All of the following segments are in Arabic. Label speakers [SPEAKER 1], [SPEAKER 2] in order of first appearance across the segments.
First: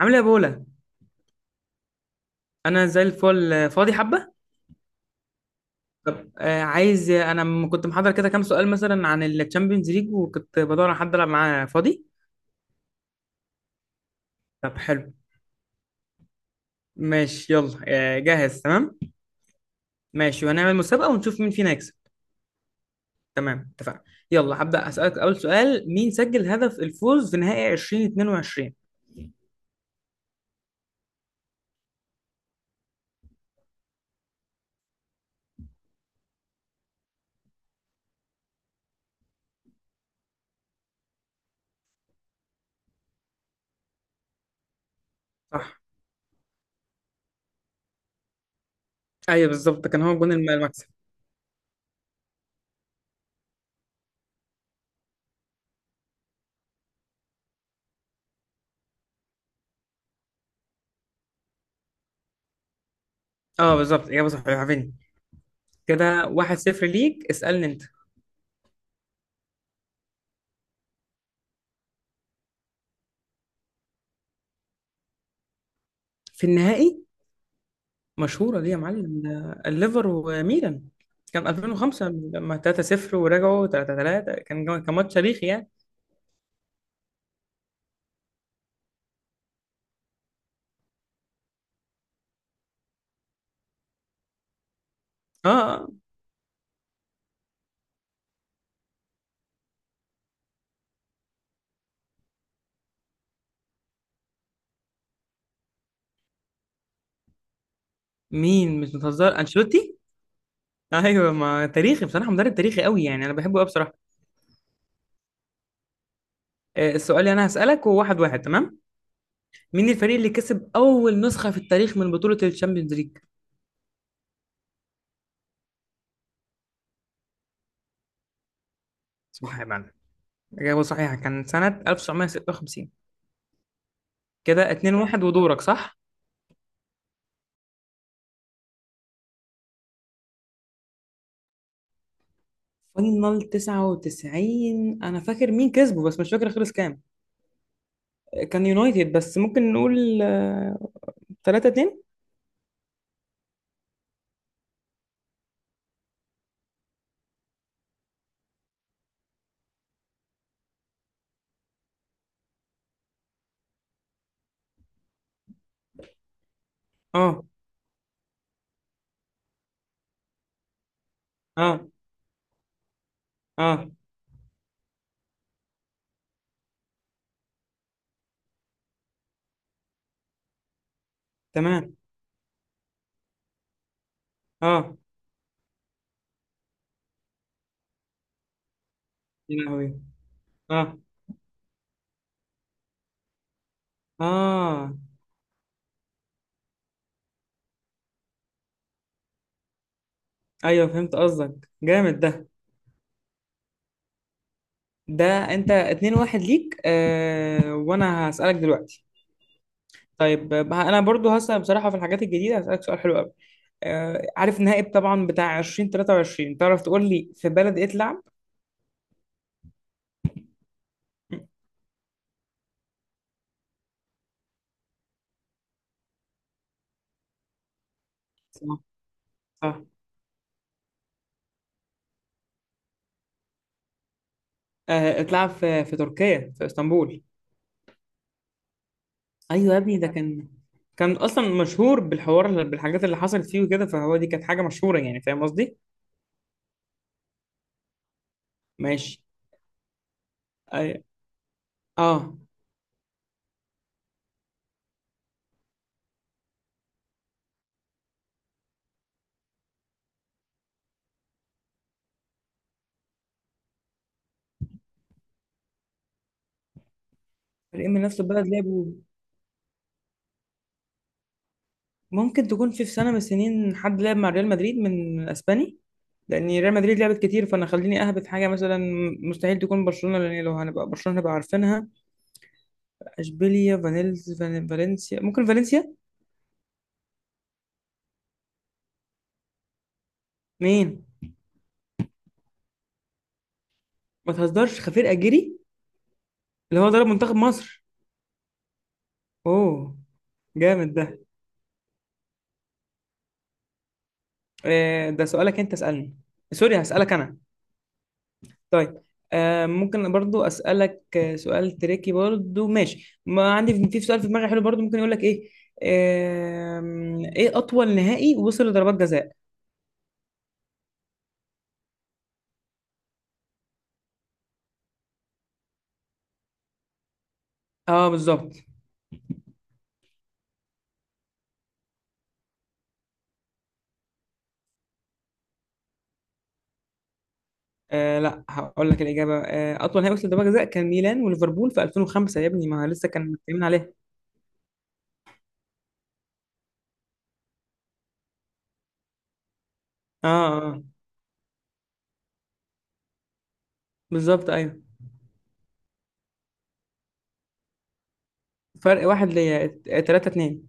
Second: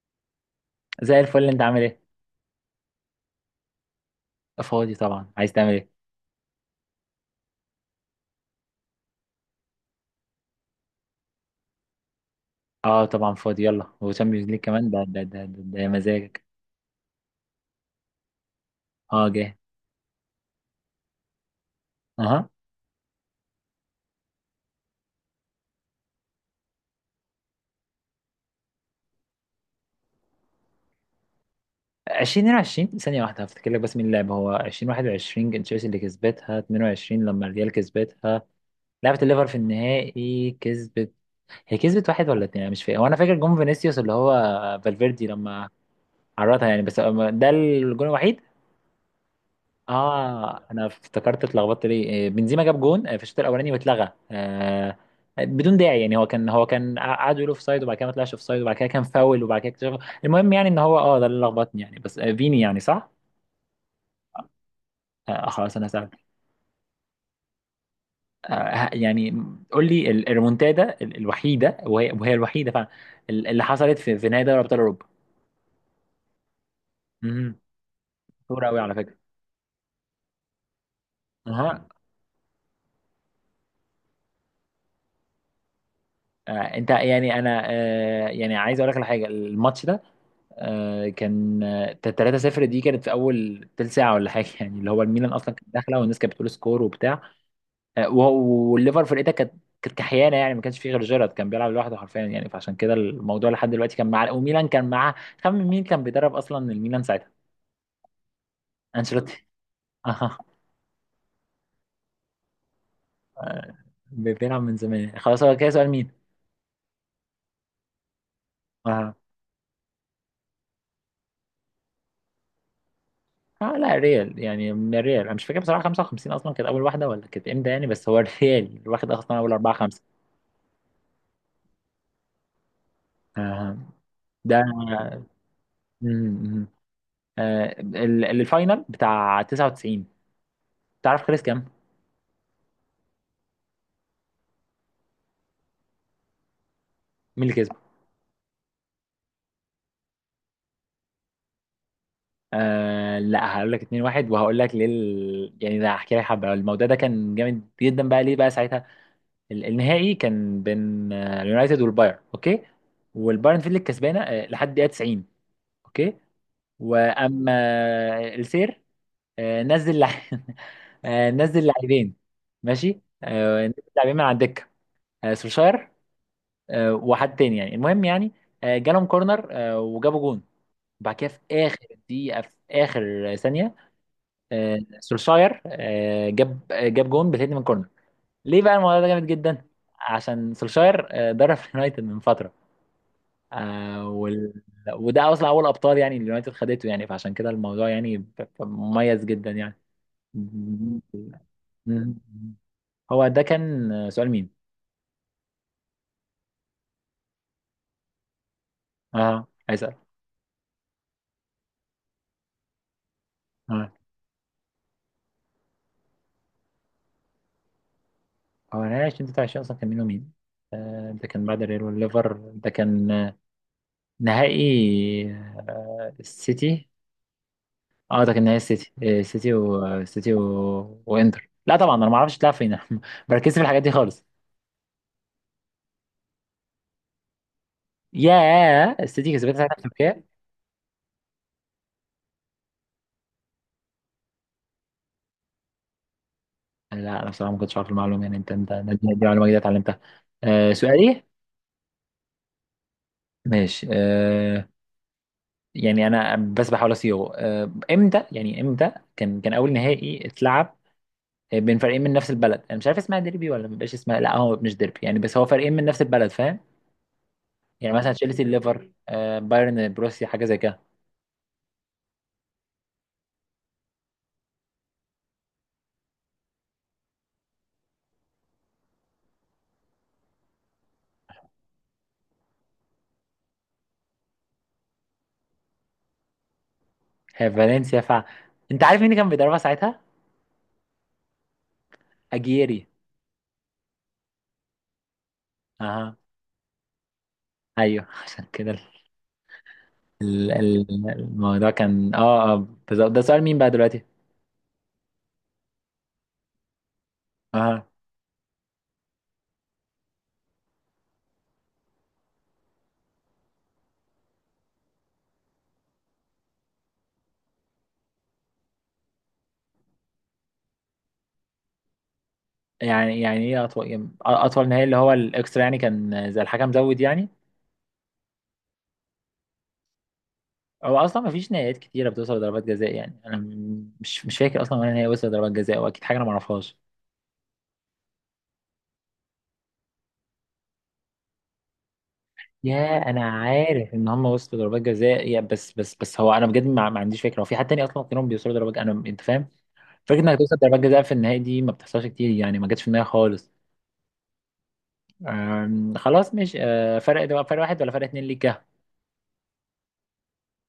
[SPEAKER 1] عامل ايه يا بولا؟
[SPEAKER 2] زي الفل، انت عامل ايه؟
[SPEAKER 1] انا زي الفل، فاضي حبه.
[SPEAKER 2] فاضي طبعا، عايز تعمل ايه؟
[SPEAKER 1] طب عايز، كنت محضر كده كام سؤال مثلا عن الشامبيونز ليج، وكنت بدور على حد العب معاه. فاضي؟
[SPEAKER 2] اه طبعا فاضي، يلا. وشامبيونز ليج
[SPEAKER 1] طب
[SPEAKER 2] كمان؟ ده
[SPEAKER 1] حلو.
[SPEAKER 2] ده ده ده, ده مزاجك.
[SPEAKER 1] ماشي، يلا. جاهز؟ تمام.
[SPEAKER 2] اه جه.
[SPEAKER 1] ماشي، وهنعمل مسابقه ونشوف مين فينا يكسب.
[SPEAKER 2] اها.
[SPEAKER 1] تمام، اتفقنا. يلا هبدا اسالك. اول سؤال: مين سجل هدف الفوز في نهائي 2022؟
[SPEAKER 2] 2022، ثانيه واحده هفتكر لك، بس مين اللعب هو 2021 كان تشيلسي اللي كسبتها. 22 لما الريال كسبتها، لعبت الليفر في النهائي كسبت. هي كسبت واحد ولا اتنين، انا مش فاكر. وانا فاكر جون فينيسيوس اللي هو فالفيردي لما
[SPEAKER 1] صح.
[SPEAKER 2] عرضها يعني، بس ده الجون الوحيد.
[SPEAKER 1] ايوه بالظبط، ده كان هو جون
[SPEAKER 2] اه انا
[SPEAKER 1] المكسب.
[SPEAKER 2] افتكرت اتلخبطت ليه، إيه، بنزيما جاب جون في الشوط الاولاني واتلغى بدون داعي يعني. هو كان قعدوا يقولوا اوف سايد، وبعد كده ما طلعش اوف سايد، وبعد كده كان فاول، وبعد كده اكتشف. المهم يعني ان هو ده اللي لخبطني يعني، بس فيني يعني، صح؟
[SPEAKER 1] اه بالظبط، اجابه صحيحه، فيني.
[SPEAKER 2] خلاص انا سألت.
[SPEAKER 1] كده 1-0 ليك. اسالني انت.
[SPEAKER 2] يعني قول لي الريمونتادا الوحيده، وهي الوحيده فعلا، اللي حصلت في نهائي دوري ابطال اوروبا.
[SPEAKER 1] في النهائي؟
[SPEAKER 2] امم.
[SPEAKER 1] مشهورة دي يا
[SPEAKER 2] قوي على فكره.
[SPEAKER 1] معلم، ده الليفر وميلان. كان
[SPEAKER 2] اها.
[SPEAKER 1] 2005 لما 3-0 ورجعوا 3-3، كان كان ماتش تاريخي يعني.
[SPEAKER 2] انت يعني انا، يعني عايز اقول لك على حاجه. الماتش ده كان 3-0. دي كانت في اول تلت ساعه ولا حاجه يعني، اللي هو الميلان
[SPEAKER 1] اه
[SPEAKER 2] اصلا كانت داخله، والناس كانت بتقول سكور وبتاع. آه، وهو- والليفر فرقتها كانت كانت كحيانه يعني. ما كانش فيه غير جيرارد كان بيلعب لوحده حرفيا يعني، فعشان كده الموضوع لحد دلوقتي كان مع، وميلان كان معاه. خمن مين كان بيدرب اصلا الميلان ساعتها.
[SPEAKER 1] مين؟ مش بتهزر،
[SPEAKER 2] انشيلوتي.
[SPEAKER 1] انشيلوتي؟
[SPEAKER 2] آه،
[SPEAKER 1] ايوه، ما تاريخي بصراحة، مدرب تاريخي قوي يعني، انا بحبه قوي
[SPEAKER 2] آه،
[SPEAKER 1] بصراحة.
[SPEAKER 2] بيلعب من زمان خلاص. هو كده سؤال مين.
[SPEAKER 1] السؤال اللي انا هسألك هو واحد واحد، تمام؟
[SPEAKER 2] آه.
[SPEAKER 1] مين الفريق اللي كسب اول نسخة في التاريخ من بطولة الشامبيونز ليج؟
[SPEAKER 2] اه لا ريال يعني، من الريال انا مش فاكر بصراحه 55 اصلا كانت اول واحده ولا كانت امتى يعني، بس هو الريال واخد اصلا اول
[SPEAKER 1] صح يا
[SPEAKER 2] 4
[SPEAKER 1] معلم،
[SPEAKER 2] 5.
[SPEAKER 1] إجابة صحيحة، كان سنة 1956.
[SPEAKER 2] آه.
[SPEAKER 1] كده 2-1، ودورك. صح.
[SPEAKER 2] ده الفاينل بتاع 99. تعرف خلص كام؟
[SPEAKER 1] فاينل 99، انا فاكر مين كسبه بس مش فاكر خلص كام.
[SPEAKER 2] مين اللي كسب؟
[SPEAKER 1] كان يونايتد، بس ممكن نقول 3 2.
[SPEAKER 2] لا هقول لك 2-1، وهقول لك ليه. يعني ده هحكي لك حبه، الموضوع ده كان جامد جدا بقى ليه بقى ساعتها. النهائي كان بين اليونايتد والبايرن، اوكي. والبايرن فيل الكسبانه لحد دقيقه 90، اوكي.
[SPEAKER 1] اه
[SPEAKER 2] واما السير، آه، نزل لع- نزل
[SPEAKER 1] اه
[SPEAKER 2] لاعبين. ماشي نزل
[SPEAKER 1] اه
[SPEAKER 2] لاعبين من على الدكه. سولشاير، وحد تاني يعني المهم يعني. جالهم كورنر، وجابوا جون. وبعد كده في اخر
[SPEAKER 1] تمام.
[SPEAKER 2] دقيقه في اخر ثانيه
[SPEAKER 1] اه.
[SPEAKER 2] سولشاير جاب جون بالهيد من كورنر. ليه بقى الموضوع ده جامد
[SPEAKER 1] يا
[SPEAKER 2] جدا؟
[SPEAKER 1] لهوي.
[SPEAKER 2] عشان
[SPEAKER 1] اه
[SPEAKER 2] سولشاير درب اليونايتد من فتره، آه، وال...
[SPEAKER 1] اه
[SPEAKER 2] وده اصلا اول ابطال يعني اليونايتد خدته يعني، فعشان كده الموضوع يعني مميز جدا يعني.
[SPEAKER 1] ايوه،
[SPEAKER 2] م-
[SPEAKER 1] فهمت قصدك، جامد ده.
[SPEAKER 2] هو ده كان سؤال مين.
[SPEAKER 1] ده انت 2 1 ليك. وانا هسألك دلوقتي.
[SPEAKER 2] اه عايز اسال.
[SPEAKER 1] طيب انا برضو هسأل بصراحة في الحاجات الجديدة، هسألك سؤال حلو قوي.
[SPEAKER 2] آه.
[SPEAKER 1] آه، عارف النهائي طبعا بتاع 2023، تعرف تقول لي في بلد ايه اتلعب؟
[SPEAKER 2] هو انا عايش 23 اصلا؟ كان مين ومين؟ ده كان بعد الريال والليفر. ده كان نهائي السيتي. اه ده كان نهائي
[SPEAKER 1] صح
[SPEAKER 2] السيتي، السيتي
[SPEAKER 1] صح
[SPEAKER 2] والسيتي وانتر. لا طبعا انا ما اعرفش تلعب فين بركز في الحاجات دي خالص.
[SPEAKER 1] آه، اتلعب في في تركيا، في اسطنبول.
[SPEAKER 2] يا السيتي كسبتها
[SPEAKER 1] ايوه
[SPEAKER 2] ساعتها
[SPEAKER 1] يا
[SPEAKER 2] في
[SPEAKER 1] ابني، ده
[SPEAKER 2] تركيا.
[SPEAKER 1] كان كان اصلا مشهور بالحوار، بالحاجات اللي حصلت فيه وكده، فهو دي كانت حاجه مشهوره يعني، فاهم قصدي؟
[SPEAKER 2] لا انا بصراحه ما كنتش عارف المعلومه يعني. انت دي
[SPEAKER 1] ماشي.
[SPEAKER 2] دي معلومه جديده اتعلمتها.
[SPEAKER 1] أي-
[SPEAKER 2] سؤالي.
[SPEAKER 1] اه
[SPEAKER 2] ماشي يعني انا بس بحاول اصيغه. امتى يعني، امتى كان اول نهائي اتلعب بين فريقين من نفس البلد؟ انا مش عارف اسمها ديربي ولا مبقاش اسمها. لا هو مش ديربي يعني، بس هو فريقين من نفس البلد فاهم.
[SPEAKER 1] فريق
[SPEAKER 2] يعني
[SPEAKER 1] من
[SPEAKER 2] مثلا
[SPEAKER 1] نفس
[SPEAKER 2] تشيلسي
[SPEAKER 1] البلد لعبوا.
[SPEAKER 2] ليفر، بايرن بروسيا، حاجه زي كده.
[SPEAKER 1] ممكن تكون في في سنه من السنين حد لعب مع ريال مدريد من اسباني، لان ريال مدريد لعبت كتير، فانا خليني اهبط حاجه مثلا. مستحيل تكون برشلونه، لان لو هنبقى برشلونه هنبقى عارفينها. اشبيليا، فالنسيا، ممكن فالنسيا.
[SPEAKER 2] هي فالنسيا انت عارف مين اللي كان بيدربها ساعتها؟
[SPEAKER 1] مين؟
[SPEAKER 2] اجيري.
[SPEAKER 1] ما تهزرش، خفير اجيري؟
[SPEAKER 2] اها.
[SPEAKER 1] اللي هو ضرب منتخب مصر.
[SPEAKER 2] ايوه عشان كده
[SPEAKER 1] اوه،
[SPEAKER 2] ال- ال-
[SPEAKER 1] جامد ده.
[SPEAKER 2] الموضوع كان، بالظبط. ده سؤال مين بقى دلوقتي؟
[SPEAKER 1] ده سؤالك، انت اسألني. سوري، هسألك انا.
[SPEAKER 2] اها.
[SPEAKER 1] طيب ممكن برضو اسألك سؤال تريكي برضو، ماشي؟ ما عندي في سؤال في دماغي حلو برضو، ممكن يقول لك ايه. ايه اطول نهائي وصل لضربات جزاء؟
[SPEAKER 2] يعني ايه اطول، يعني اطول نهائي اللي هو الاكسترا يعني؟ كان زي الحكم زود يعني.
[SPEAKER 1] اه بالظبط.
[SPEAKER 2] هو اصلا ما فيش نهائيات كتيره بتوصل لضربات جزاء يعني. انا مش فاكر اصلا ولا نهائي وصل لضربات جزاء، واكيد حاجه انا ما اعرفهاش.
[SPEAKER 1] آه لا، هقول لك الاجابه. اطول نهائي وصل لضربات جزاء كان ميلان وليفربول في 2005، يا ابني ما
[SPEAKER 2] يا
[SPEAKER 1] لسه
[SPEAKER 2] انا
[SPEAKER 1] كان متكلمين عليها.
[SPEAKER 2] عارف ان هم وصلوا ضربات جزاء يا، بس هو انا بجد ما عنديش فكره. هو في حد تاني اصلا غيرهم بيوصلوا ضربات جزاء؟ انا، انت فاهم فكره
[SPEAKER 1] اه
[SPEAKER 2] انك توصل
[SPEAKER 1] اه
[SPEAKER 2] ضربات
[SPEAKER 1] آه.
[SPEAKER 2] جزاء في النهائي دي ما بتحصلش كتير يعني، ما جاتش في النهائي خالص.
[SPEAKER 1] بالظبط ايوه.
[SPEAKER 2] خلاص. مش فرق. ده فرق واحد ولا فرق اتنين ليك يا؟
[SPEAKER 1] فرق واحد ليا، 3 2.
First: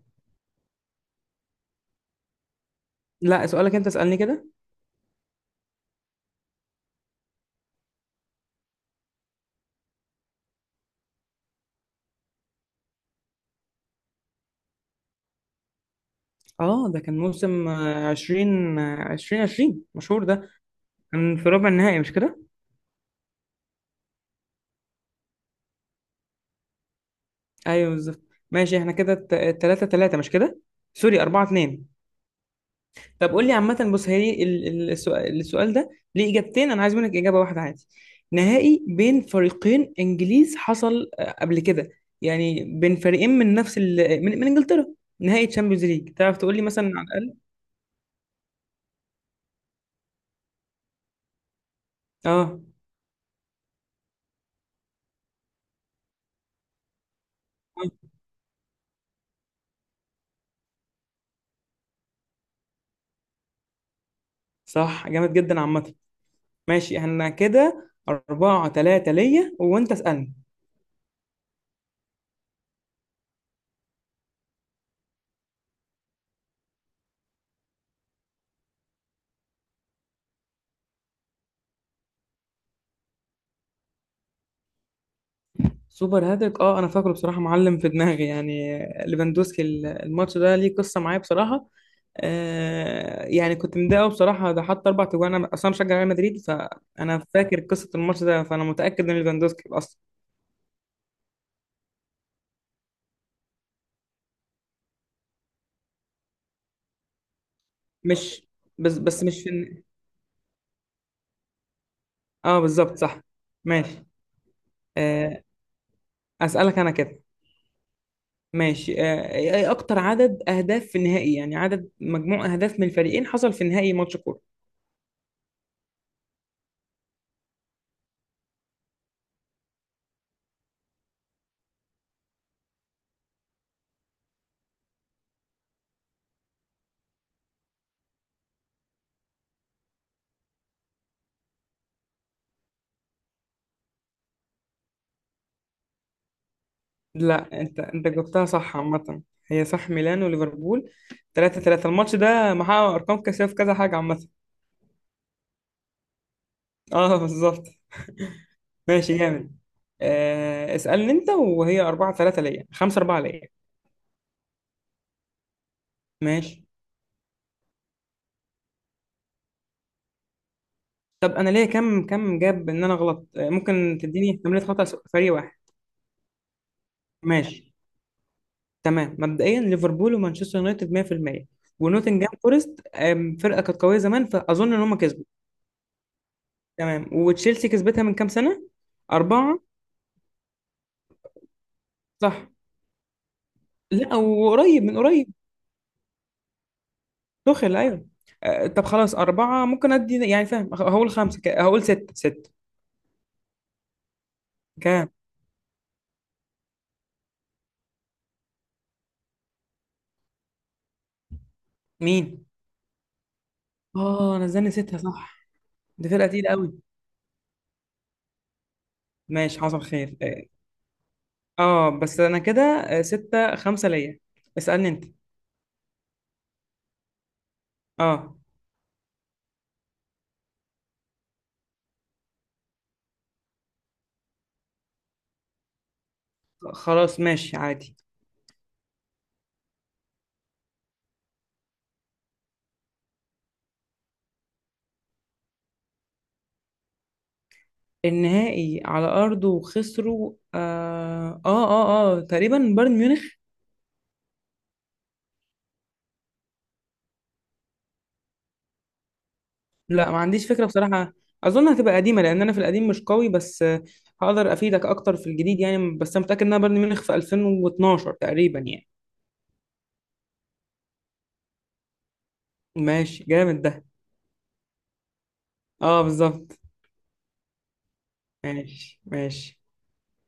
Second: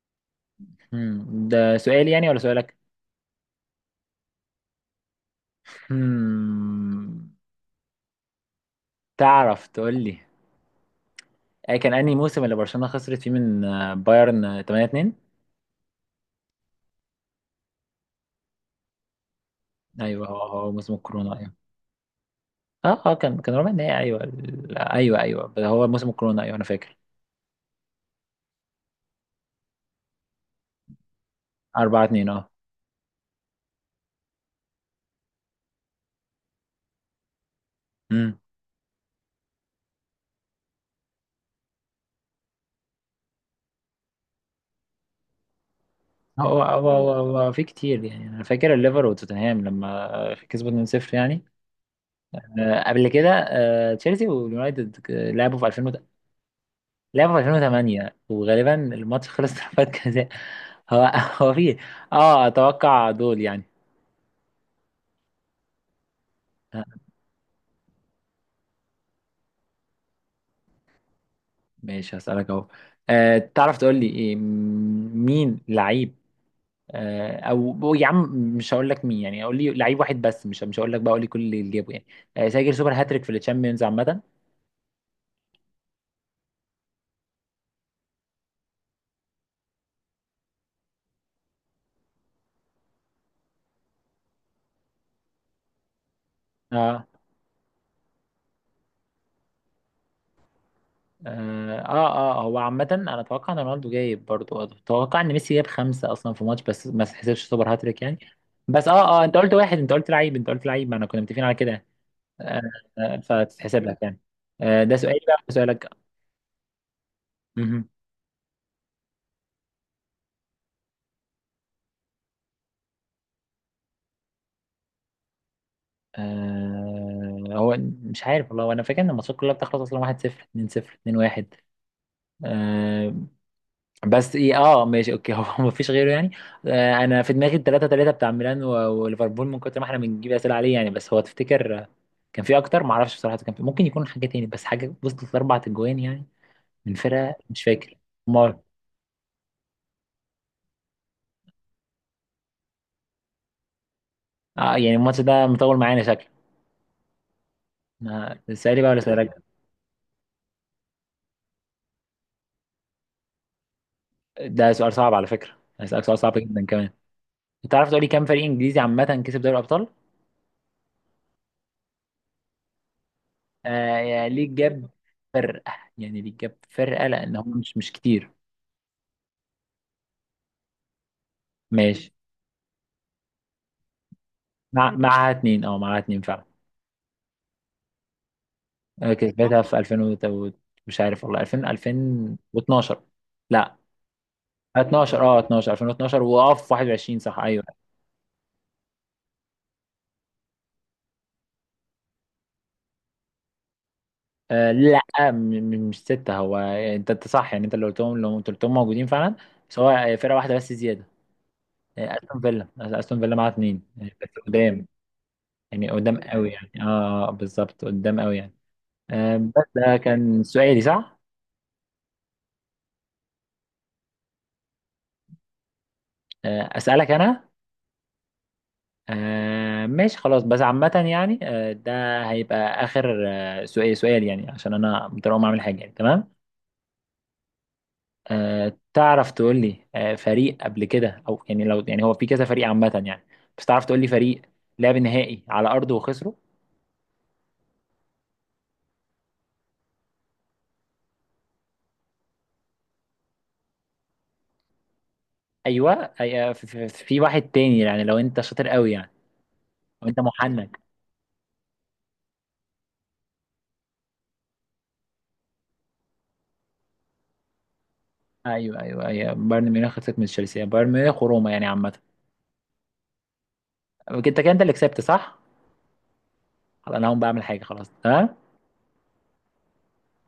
[SPEAKER 2] ده سؤالي يعني ولا سؤالك؟
[SPEAKER 1] لا سؤالك، انت اسألني كده.
[SPEAKER 2] هم، تعرف تقول لي كان انهي موسم اللي برشلونه خسرت فيه من بايرن 8-2؟
[SPEAKER 1] اه، ده كان موسم عشرين عشرين، مشهور
[SPEAKER 2] ايوه هو
[SPEAKER 1] ده.
[SPEAKER 2] هو موسم
[SPEAKER 1] كان
[SPEAKER 2] الكورونا
[SPEAKER 1] في
[SPEAKER 2] ايوه.
[SPEAKER 1] ربع النهائي مش كده؟
[SPEAKER 2] اه كان ربع النهائي، ايوه. ايوه، ايوه هو موسم الكورونا ايوه، انا فاكر.
[SPEAKER 1] ايوه بالظبط. ماشي، احنا كده تلاتة تلاتة مش كده؟ سوري، أربعة اتنين.
[SPEAKER 2] أربعة اتنين، اه.
[SPEAKER 1] طب قول لي، عامة بص، هي السؤال، ده ليه إجابتين، أنا عايز منك إجابة واحدة عادي.
[SPEAKER 2] امم.
[SPEAKER 1] نهائي بين فريقين إنجليز حصل قبل كده، يعني بين فريقين من نفس من، من إنجلترا. نهائي تشامبيونز ليج، تعرف تقول لي
[SPEAKER 2] هو
[SPEAKER 1] مثلا على
[SPEAKER 2] هو
[SPEAKER 1] الأقل؟
[SPEAKER 2] هو في كتير يعني. أنا فاكر الليفر وتوتنهام لما كسبوا 2-0 يعني
[SPEAKER 1] اه
[SPEAKER 2] قبل كده. تشيلسي واليونايتد لعبوا في 2000 لعبوا في
[SPEAKER 1] آه،
[SPEAKER 2] 2008، وغالبا الماتش خلص ضربات جزاء هو. هو في، اه أتوقع دول يعني.
[SPEAKER 1] صح، جامد جدا عامة.
[SPEAKER 2] آه،
[SPEAKER 1] ماشي، احنا كده أربعة تلاتة ليا، وأنت اسألني.
[SPEAKER 2] ماشي هسألك أهو. تعرف تقول لي، إيه، مين لعيب او يا عم؟ مش هقول لك مين يعني، اقول لي لعيب واحد بس. مش هقول لك بقى، اقول لي كل اللي جابه يعني سجل سوبر هاتريك في الشامبيونز عامه.
[SPEAKER 1] سوبر هاتريك؟ اه أنا فاكره بصراحة معلم، في دماغي يعني. ليفاندوسكي، الماتش ده ليه قصة معايا بصراحة. آه يعني كنت متضايق أوي بصراحة، ده حط أربع تجوان، أنا أصلا مشجع ريال مدريد،
[SPEAKER 2] اه
[SPEAKER 1] فأنا فاكر قصة الماتش ده، فأنا متأكد إن ليفاندوسكي أصلا.
[SPEAKER 2] هو عامة انا اتوقع ان رونالدو جايب برضو، اتوقع ان ميسي جاب خمسة اصلا في ماتش، بس ما تحسبش سوبر هاتريك يعني.
[SPEAKER 1] مش
[SPEAKER 2] بس
[SPEAKER 1] بس بس
[SPEAKER 2] انت
[SPEAKER 1] مش في
[SPEAKER 2] قلت واحد. انت قلت لعيب، ما انا كنا متفقين على كده.
[SPEAKER 1] اه
[SPEAKER 2] آه
[SPEAKER 1] بالظبط صح.
[SPEAKER 2] فتتحسب لك
[SPEAKER 1] ماشي.
[SPEAKER 2] يعني. ده سؤالي بقى
[SPEAKER 1] آه
[SPEAKER 2] سؤالك.
[SPEAKER 1] أسألك أنا كده.
[SPEAKER 2] مهم.
[SPEAKER 1] ماشي ايه اكتر عدد اهداف في النهائي؟ يعني عدد مجموع اهداف من الفريقين حصل في نهائي ماتش كورة.
[SPEAKER 2] هو مش عارف والله. انا فاكر ان الماتشات كلها بتخلص اصلا 1-0 2-0 2-1 بس. ايه ماشي اوكي. هو مفيش غيره يعني. انا في دماغي التلاتة تلاتة بتاع ميلان وليفربول، من كتر ما احنا بنجيب اسئله عليه يعني. بس هو تفتكر كان في اكتر؟ ما اعرفش بصراحه، كان في ممكن يكون حاجه تاني، بس حاجه وصلت لاربع اجوان يعني من فرقه،
[SPEAKER 1] لا
[SPEAKER 2] مش
[SPEAKER 1] انت،
[SPEAKER 2] فاكر.
[SPEAKER 1] جبتها
[SPEAKER 2] امال.
[SPEAKER 1] صح عامة، هي صح، ميلان وليفربول، 3 3. الماتش ده محقق ارقام قياسية في كذا حاجة عامة.
[SPEAKER 2] يعني الماتش ده مطول معانا شكله.
[SPEAKER 1] اه بالظبط.
[SPEAKER 2] اسالي بقى ولا
[SPEAKER 1] ماشي
[SPEAKER 2] اسالك؟
[SPEAKER 1] جامد. اسألني انت، وهي 4 3 ليا، 5 4 ليا.
[SPEAKER 2] ده سؤال صعب على فكره، هسالك سؤال صعب جدا
[SPEAKER 1] ماشي.
[SPEAKER 2] كمان. تعرف تقولي كام فريق انجليزي عامه كسب دوري الابطال؟
[SPEAKER 1] طب انا ليا، كم كم جاب ان انا غلط؟ آه ممكن
[SPEAKER 2] يعني
[SPEAKER 1] تديني
[SPEAKER 2] ليه
[SPEAKER 1] احتمالية خطأ،
[SPEAKER 2] جاب
[SPEAKER 1] فريق واحد.
[SPEAKER 2] فرقه. يعني ليه جاب فرقه، لان هم
[SPEAKER 1] ماشي.
[SPEAKER 2] مش كتير.
[SPEAKER 1] تمام، مبدئيا ليفربول ومانشستر يونايتد، 100%.
[SPEAKER 2] ماشي.
[SPEAKER 1] ونوتنجهام فورست، فرقة كانت قوية زمان، فأظن إن هم كسبوا.
[SPEAKER 2] معاها اتنين، اه، معاها اتنين فعلا.
[SPEAKER 1] تمام، وتشيلسي كسبتها من كام سنة؟
[SPEAKER 2] أنا
[SPEAKER 1] أربعة؟
[SPEAKER 2] كسبتها في 2000 مش عارف والله، 2000
[SPEAKER 1] صح؟
[SPEAKER 2] 2012. لا،
[SPEAKER 1] لا، وقريب من
[SPEAKER 2] 12.
[SPEAKER 1] قريب.
[SPEAKER 2] اه 12 2012، واقف 21، صح، ايوه.
[SPEAKER 1] دخل، ايوه. طب خلاص، أربعة ممكن أدي يعني فاهم، هقول خمسة، هقول ستة. ستة؟
[SPEAKER 2] لا،
[SPEAKER 1] كام؟
[SPEAKER 2] مش ستة. هو انت صح يعني. انت اللي قلتهم، لو انت قلتهم موجودين فعلا. بس هو فرقة واحدة بس زيادة،
[SPEAKER 1] مين؟
[SPEAKER 2] استون فيلا. استون فيلا معاها اتنين يعني، بس
[SPEAKER 1] اه نزلني
[SPEAKER 2] قدام،
[SPEAKER 1] ستة، صح.
[SPEAKER 2] يعني
[SPEAKER 1] دي
[SPEAKER 2] قدام
[SPEAKER 1] فرقة
[SPEAKER 2] قوي
[SPEAKER 1] تقيلة
[SPEAKER 2] يعني.
[SPEAKER 1] قوي.
[SPEAKER 2] اه بالظبط قدام قوي يعني.
[SPEAKER 1] ماشي،
[SPEAKER 2] بس
[SPEAKER 1] حصل
[SPEAKER 2] ده
[SPEAKER 1] خير.
[SPEAKER 2] كان
[SPEAKER 1] اه
[SPEAKER 2] سؤالي، صح؟
[SPEAKER 1] بس أنا كده ستة خمسة ليا. اسألني أنت.
[SPEAKER 2] اسألك انا.
[SPEAKER 1] اه
[SPEAKER 2] ماشي خلاص، بس عامة يعني ده هيبقى آخر سؤال يعني، عشان أنا مضطر أقوم أعمل حاجة يعني، تمام.
[SPEAKER 1] خلاص، ماشي عادي.
[SPEAKER 2] تعرف تقول لي فريق قبل كده، أو يعني، لو يعني هو في كذا فريق عامة يعني، بس تعرف تقول لي فريق لعب نهائي على أرضه وخسره.
[SPEAKER 1] النهائي على أرضه وخسروا؟ تقريبا بايرن ميونخ.
[SPEAKER 2] أيوه، في في واحد تاني يعني، لو أنت شاطر قوي يعني. لو
[SPEAKER 1] لا، ما
[SPEAKER 2] أنت
[SPEAKER 1] عنديش فكرة
[SPEAKER 2] محنك.
[SPEAKER 1] بصراحة. أظن هتبقى قديمة، لأن أنا في القديم مش قوي، بس هقدر أفيدك أكتر في الجديد يعني، بس أنا متأكد إنها بايرن ميونخ في 2012 تقريبا
[SPEAKER 2] أيوه
[SPEAKER 1] يعني.
[SPEAKER 2] أيوه أيوه بايرن ميونخ خسرت من تشيلسي، بايرن ميونخ وروما يعني عامة.
[SPEAKER 1] ماشي جامد ده.
[SPEAKER 2] أنت كده أنت اللي كسبت صح؟
[SPEAKER 1] أه بالظبط.
[SPEAKER 2] خلاص أنا هقوم بعمل حاجة، خلاص، تمام.
[SPEAKER 1] ماشي ماشي.